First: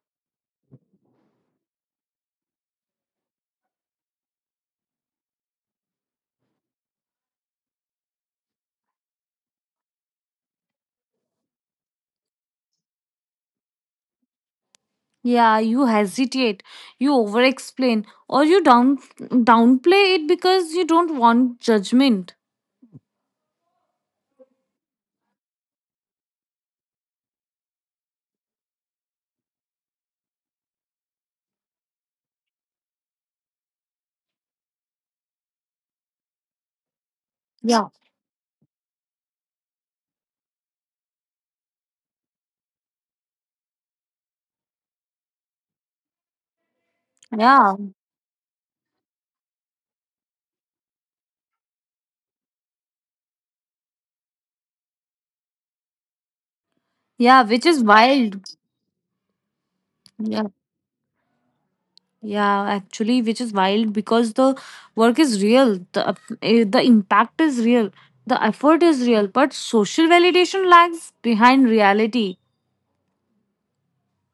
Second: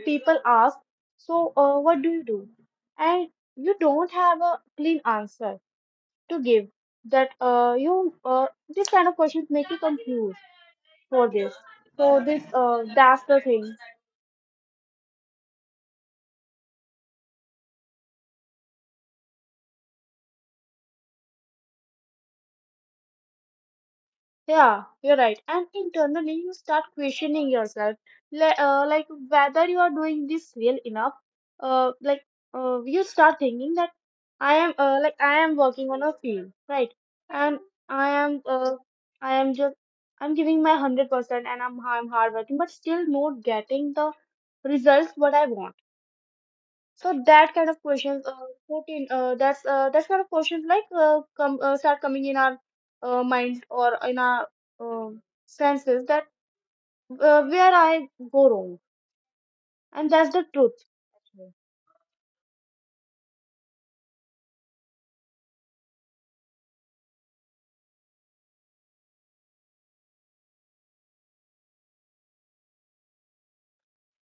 people ask, so what do you do? And you don't have a clean answer to give that you this kind of questions make you confused for this. That's the thing. Yeah, you hesitate, you over explain, or you downplay it because you don't want judgment. Yeah, you're right. And internally, you start questioning yourself, like whether you are doing this real enough. Uh, like you start thinking that like I am working on a field, right? And Yeah. I am, uh, I am just, I'm giving my 100%, and I'm hard working, but still not getting the results what I want. So that kind Yeah. of questions, that kind of questions come start coming in our minds or in our senses that Yeah, which where is I go wild. wrong, and that's the Yeah. truth. Yeah, actually, which is wild because the work is real, the impact is real, the effort is real, but social validation lags behind reality.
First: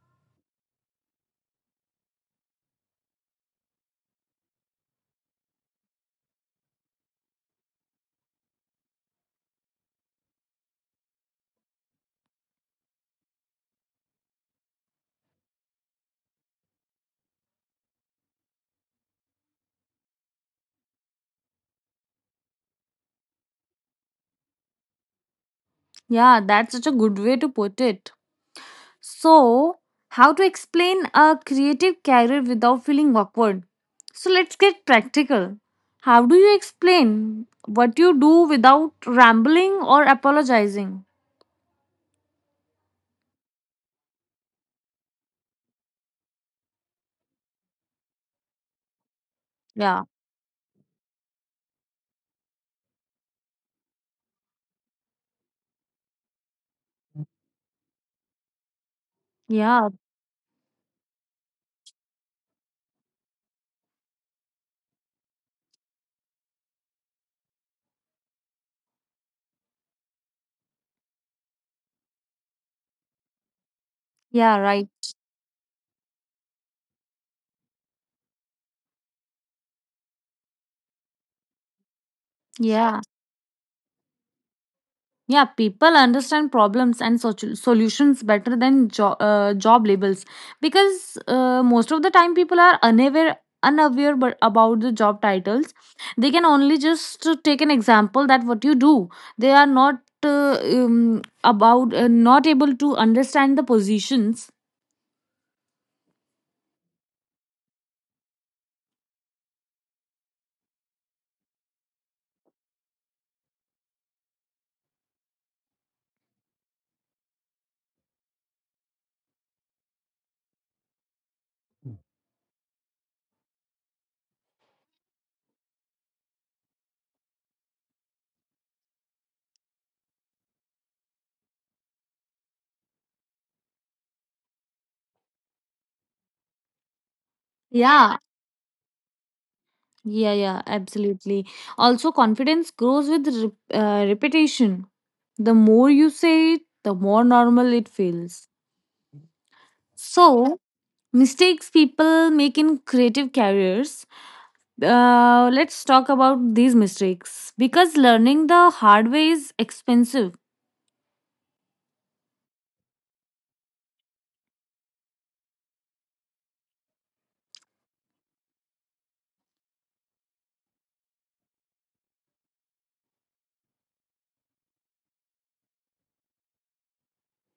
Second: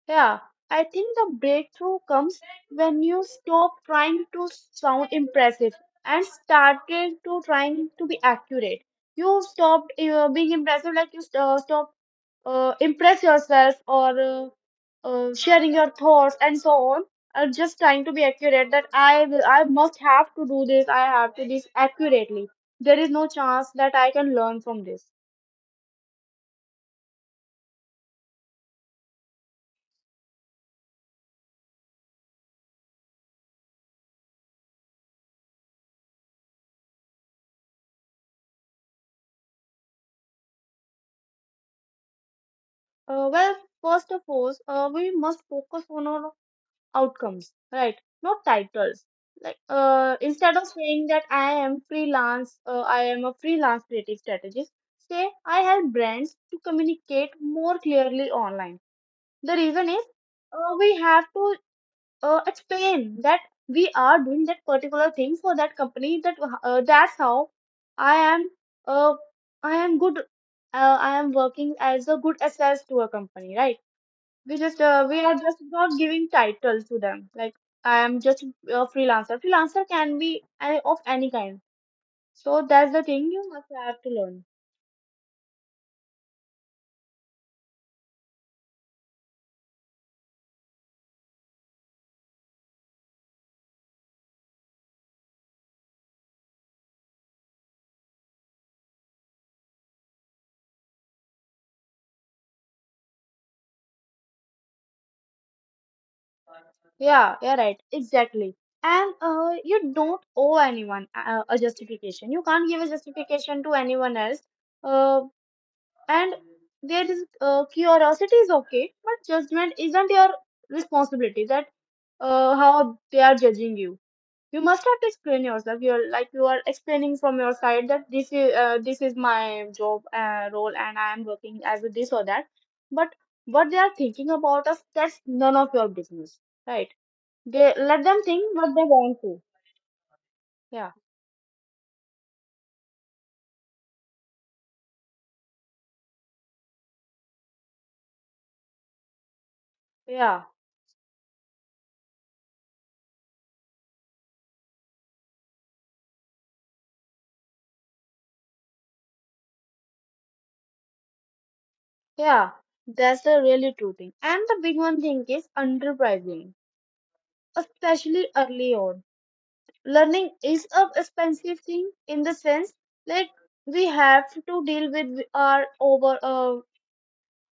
Yeah, I think the breakthrough comes when you stop trying to sound impressive and started to trying to be accurate. You stopped being impressive, like you stop impress yourself or sharing your thoughts and so on. Or just trying to be accurate that I must have to do this. I have to do this accurately. There is no chance that I can learn from this. Yeah, that's such a good way to put it. So, how to explain a creative career without feeling awkward? So, let's get practical. How do you explain what you do without rambling or apologizing? Uh, well, first of all, we must focus on our outcomes, right, not titles, like Yeah, instead of saying that I am a freelance creative strategist. Say I help brands to communicate more clearly online. The yeah, reason is we have to explain that we are doing that particular thing for that company. That's how i am uh, I am good, I am working as a good assess to a company, right? yeah, right. We are just not giving title to them, like I am just a freelancer. Freelancer can be of any kind. So that's Yeah. the thing you must have to learn. Yeah, people understand problems and solutions better than job labels because most of the time people are unaware unaware but about the job titles. They can only just take an example that what you do. They are not, about not able to understand the positions. Yeah, yeah, right, exactly. And you don't owe anyone a justification. You can't give a justification to anyone else. Uh, and there is curiosity is okay, but judgment isn't your responsibility, that how they are judging you. You must have to explain yourself. You're like you are explaining from your side that this is my job role, and I am working as a this or that. But what they are thinking about us, that's none of your business, right? They let Yeah, them think what they want to. yeah, yeah, Yeah, absolutely. Also confidence grows with repetition. The more you say it, the more normal it feels. yeah, So mistakes people make in creative careers, let's talk about these mistakes because learning the hard way is expensive. yeah. That's the really true thing. And the big one thing is underpricing, especially early on. Learning is a expensive thing in the sense, like we have to deal with our over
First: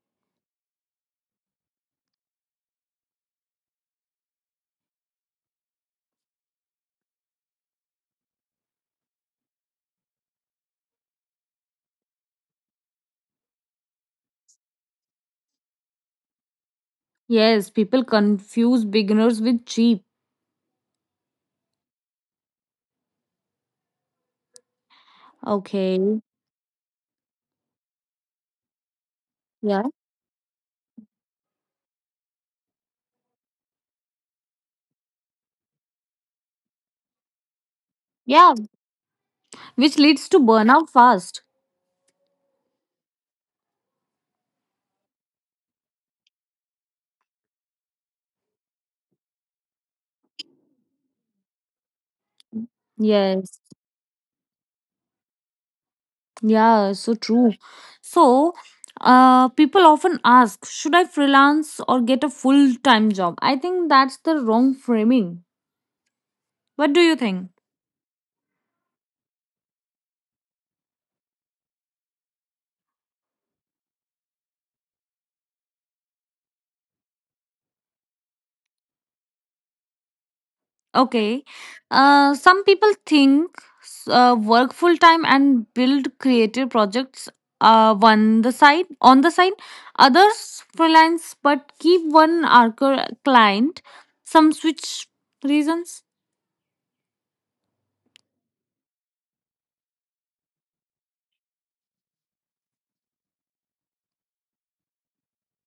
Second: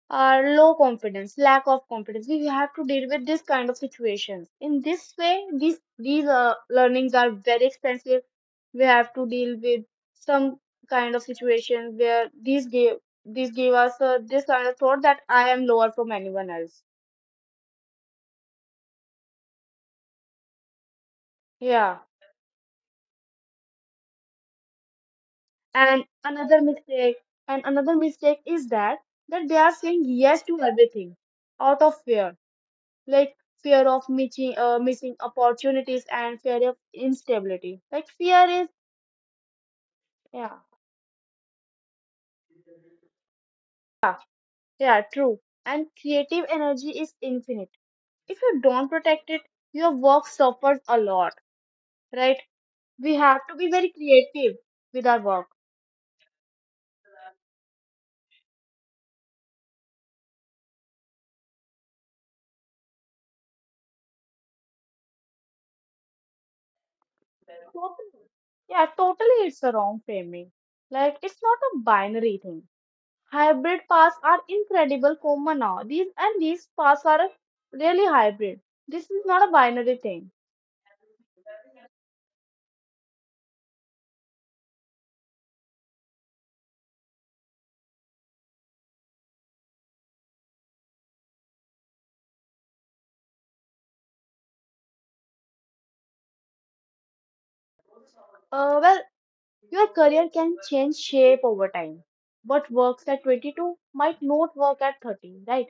are low confidence, lack of confidence. We have to deal with this kind of situations. In this way, these learnings are very expensive. We have to deal with some kind of situation where these give us this kind of thought that I am lower from anyone else. Yes, people confuse beginners with cheap. Yeah, and Okay. another mistake and another mistake is that that they are Yeah, saying yes to everything out of fear, like fear of missing opportunities and fear of instability, like fear yeah, is, which leads to yeah, burnout fast. yeah, yeah, true. And creative energy is infinite. If you don't protect it, your work suffers a lot, right? We have to Yes. be very creative with our work. Yeah, so true. So, people often ask, should I freelance or get a full-time job? I think that's the wrong framing. What do you think? Totally. Yeah, totally, it's a wrong framing. Like it's not a binary thing. Hybrid paths are incredible common now. These and these paths are a really hybrid. This is not a binary thing. Okay. Some people think, work full time and build creative projects, one the side on the side. Others freelance but keep one anchor client. Some switch reasons. Uh, well, your career can change shape over time. What works at 22 might not work at 30, right?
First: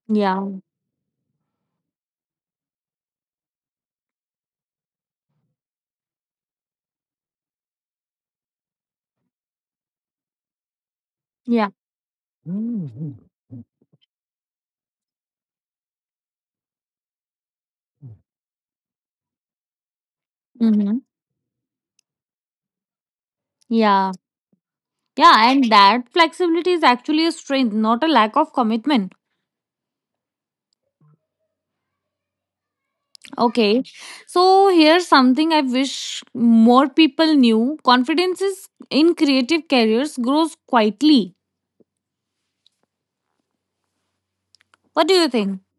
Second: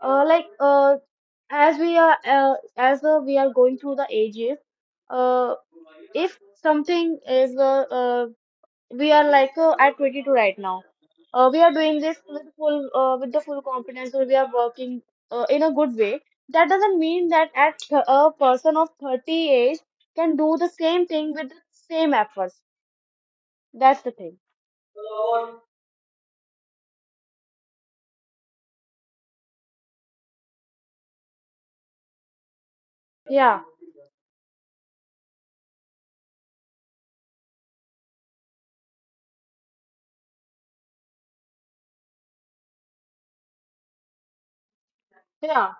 Uh, like Yeah. uh, as we are going through the ages, uh, if something is we are at 22 right now. We Yeah. are doing this with full with the full confidence, or we are working in a good way. That doesn't mean that a person of 30 age can do the Mm-hmm. same thing with the same efforts. That's Yeah. the thing. Yeah. And that flexibility is actually a strength, not a lack of commitment. Yeah, Okay. So here's something I wish more people knew. Confidence is in creative careers grows quietly. What do you think? yeah,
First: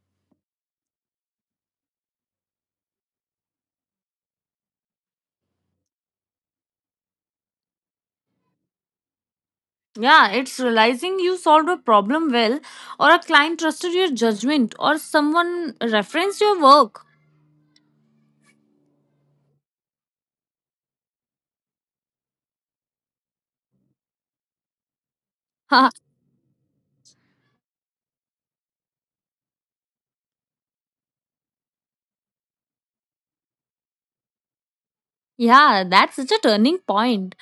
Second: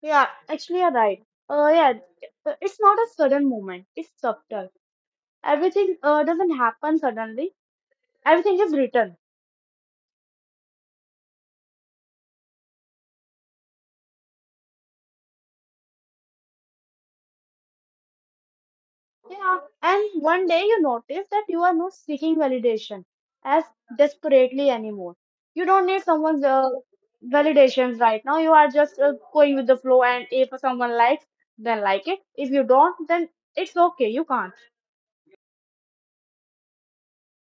yeah. Actually, you're right. Uh, yeah, it's not a sudden movement. It's subtle. Everything doesn't happen suddenly. Everything is written. Yeah, it's realizing you solved a problem well, or a client trusted your judgment, or someone referenced your work. Yeah, and one day you notice that you are not seeking validation as desperately anymore. You don't need someone's validations right now. You are just going with the flow, and if someone likes, then like it. If you don't, then it's okay. You can't. Yeah, that's such a turning point.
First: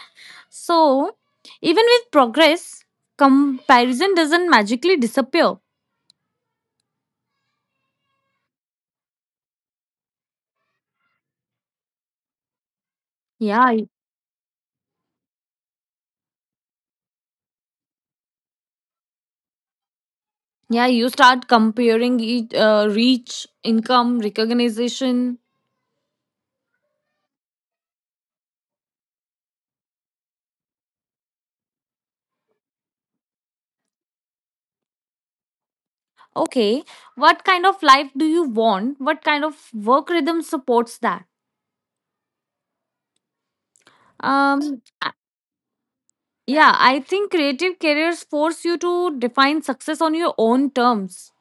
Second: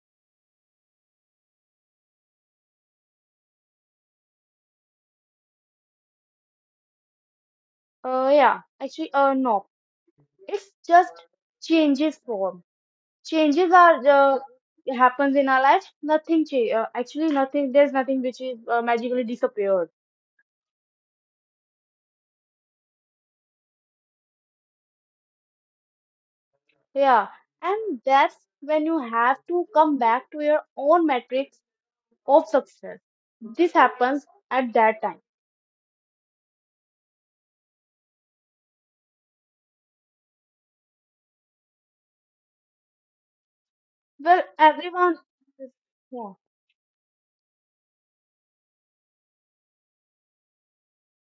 So, even with progress, comparison doesn't magically disappear. Yeah, actually, no. It's just changes form. Yeah. Changes are happens in our life. Nothing. Cha- Actually, nothing. There's nothing which is magically disappeared. Yeah, you start comparing each, reach, income, recognition. Yeah, and that's when you have to come back to your own metrics of success. This happens at that time. Okay, what kind of life do you want? What kind of work rhythm supports that? Well, Um, I- everyone, yeah, yeah, I think creative careers force you to define success on your own terms.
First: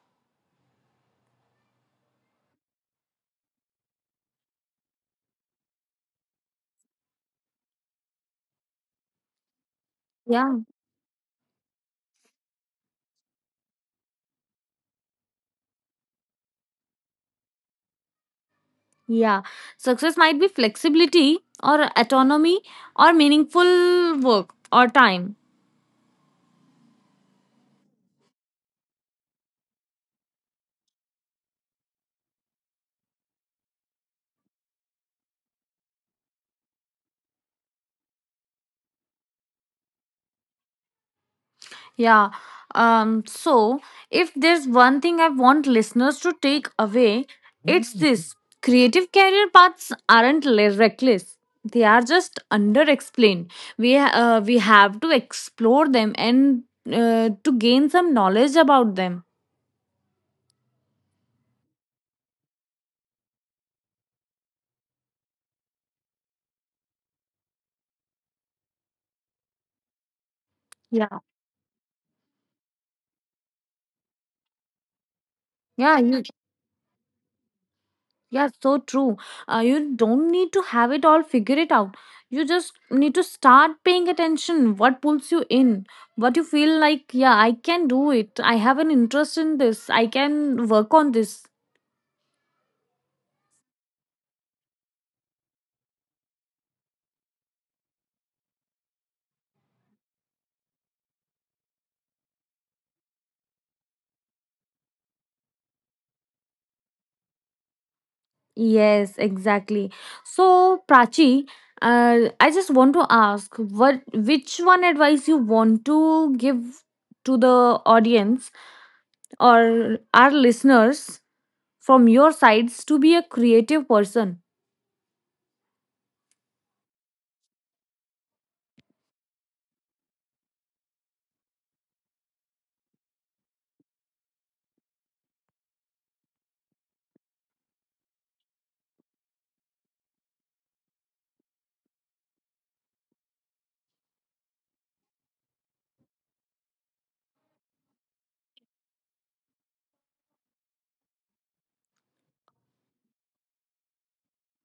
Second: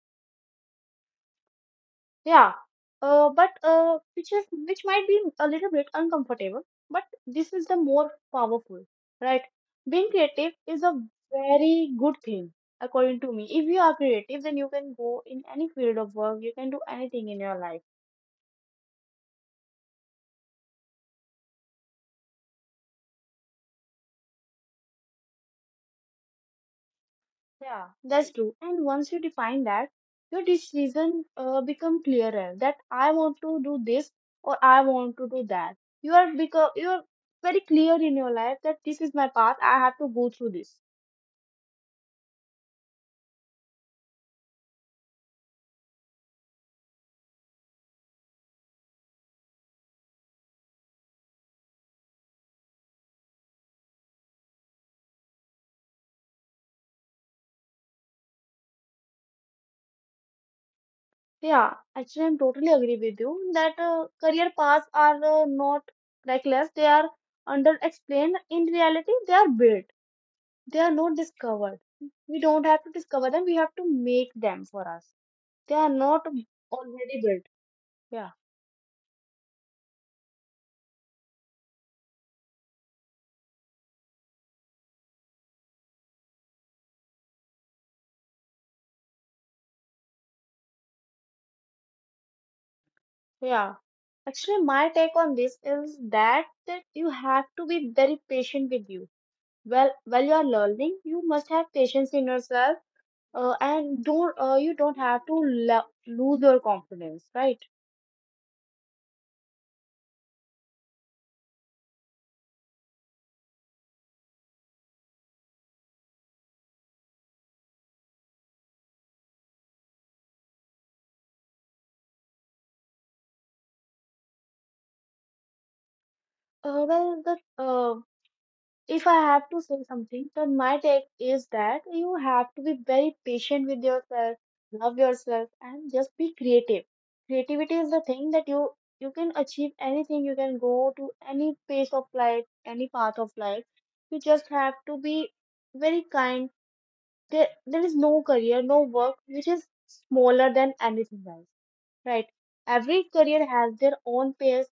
yeah. But which might be a little bit uncomfortable, but this is the more powerful, right? Being creative Yeah, is a very good thing, according to me. If you are creative, then you can go in any field of work. You can do anything in your life. yeah. Success might be flexibility or autonomy or meaningful work or time. Yeah, that's true. And once you define that, your decision become clearer that I want to do this or I want to do that. You are very clear in your life that this is my path. I have to go through this. Yeah. So, if there's one thing I want listeners to take away, it's this: creative career paths aren't reckless. They are just under explained. We, we have to explore them and to gain some knowledge about them. Yeah, actually, I'm totally agree with you that career paths are not reckless. They are under explained. In reality, they are built. They are not Yeah. discovered. We don't have to discover them. We have to make them for us. They are Yeah. not You. already built. Yeah. Yeah, so true. You don't need to have it all figure it out. You just need to start paying attention. What pulls you in? What you feel like, yeah, I can do it. I have an interest in this. I can work on this. Yeah. Actually, my take on this is that that you have to be very patient with you. Well, while you are learning, you must have patience in yourself, and don't you don't have to lose your confidence, right? Yes, exactly. So, Prachi, I just want to ask what which one advice you want to give to the audience or our listeners from your sides to be a creative person? Well, the If I have to say something, then my take is that you have to be very patient with yourself, love yourself, and just be creative. Creativity is the thing that you can achieve anything. You can go to any pace of life, any path of life. You just have to be very kind. There is no career, no work which is smaller than anything else, right? Every career has their own pace,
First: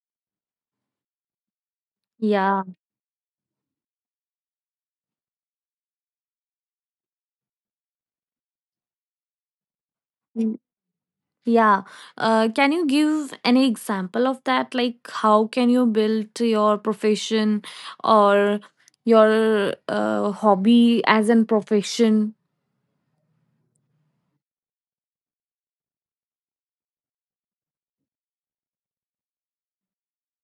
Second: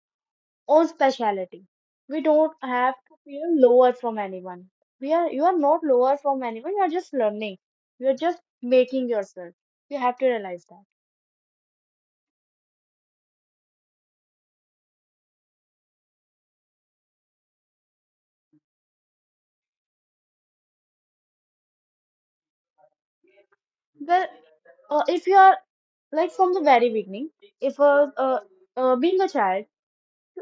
own specialty. We don't Yeah, have to feel lower from anyone. We are you are not lower from anyone. You are just learning. You are just making yourself. You have to mm, realize that. yeah. Can you give any example of that? Like, how can you build your profession or your hobby as an profession? Well, if you are like from the very beginning, if being a child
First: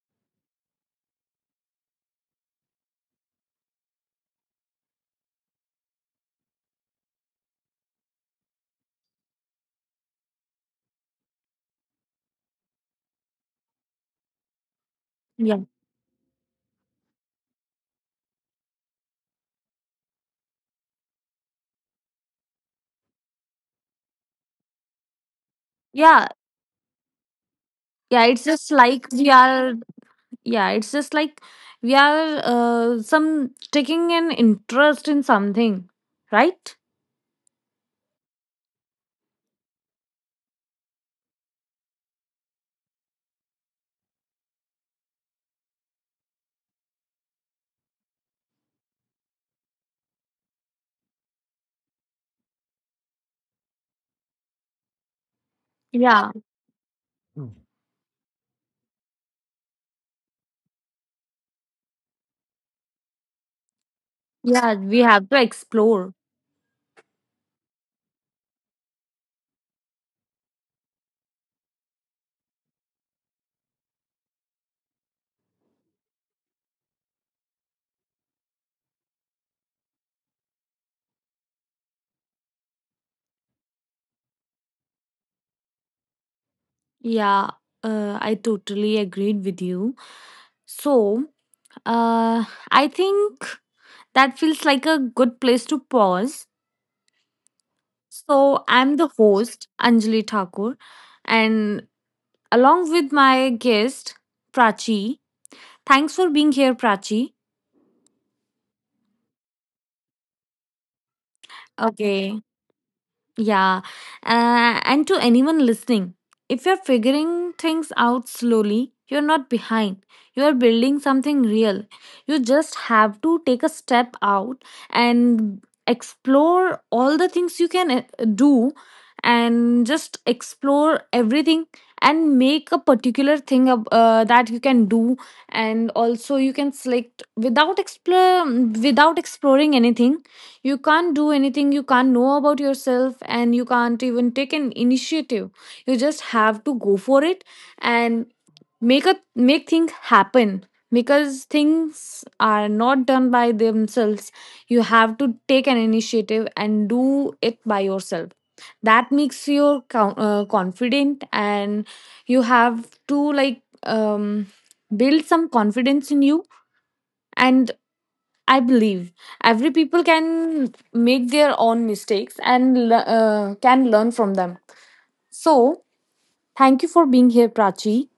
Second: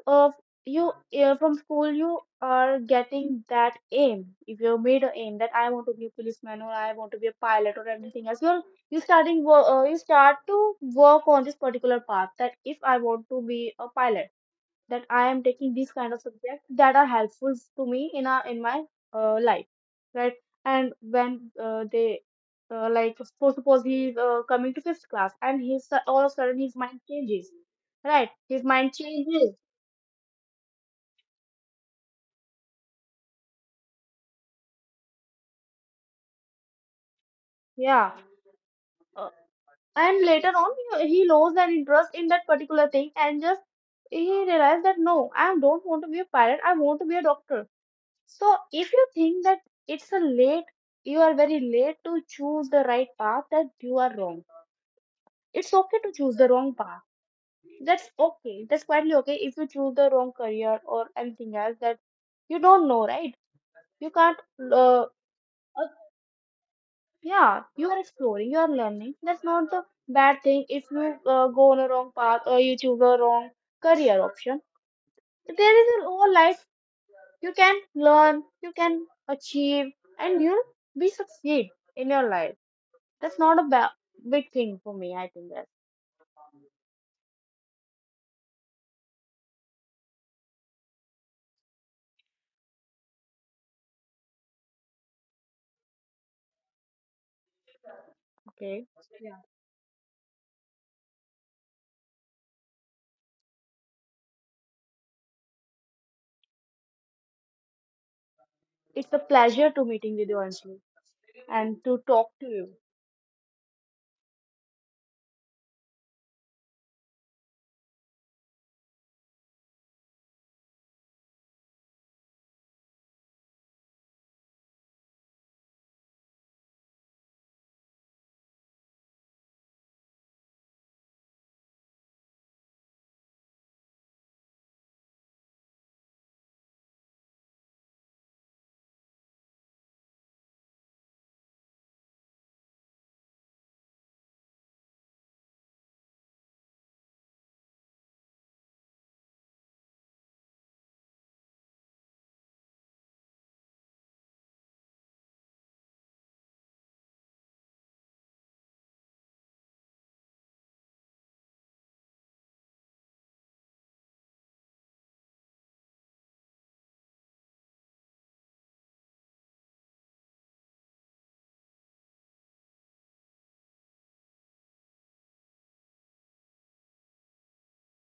of you, from school you are getting that aim. If you made a aim that I want to be a policeman or I want to be a pilot or anything else, you're you start to work on this particular path, that if I want to be a pilot, that I am Yeah, taking these kind of subjects that are helpful to me in a in my life, right? And when uh, they uh, like suppose he's coming to fifth class, and he's all of yeah, a sudden his mind changes, yeah. right, It's his just mind like changes. Yeah, it's just like we are some taking an interest in something, right? Yeah. Uh, and later on, he lost that interest in that particular thing, and just he realized that no, I don't want to be a pilot, I want to be a doctor. So if you think that it's a late, you are very late to choose the right path, that you are wrong. It's okay to Yeah. choose the wrong path. Mm. That's okay. That's quietly okay if you choose the wrong career or anything else that you don't know, right? You can't. Yeah, we Uh, have to explore. Yeah, you are exploring, you are learning. That's not the bad thing if you go on a wrong path or you choose a wrong career option. There is a whole life. You can learn, you can achieve, and you'll be succeed in your life. That's not a big thing for me. I think that. Yeah, I totally agreed with you. So, uh, I think that feels like a good place to pause. So, Okay. I'm the Yeah. host, Anjali Thakur, and along with my guest, Prachi. Thanks for being here, Prachi. It's a pleasure to meeting with you, Anjali, and to talk Okay. to you. Yeah. And to anyone listening, if you're figuring things out slowly, you're not behind. You are building something real. You just have to take a step out and explore all the things you can do, and just explore everything and make a particular thing that you can do. And also you can select without explore, without exploring anything, you can't do anything, you can't know about yourself, and you can't even take an initiative. You just have to go for it and make things happen, because things are not done by themselves. You have to take an initiative and do it by yourself. That makes you confident, and you have to, like, build some confidence in you. And I believe every people can make their own mistakes and can learn from them. So, thank you for being here, Prachi,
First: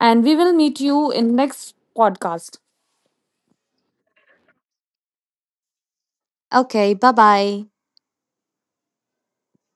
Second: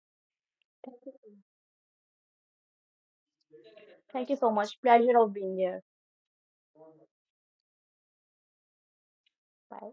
and we will meet you in next podcast. Thank you so much. Pleasure of being here. Okay, bye bye. Bye.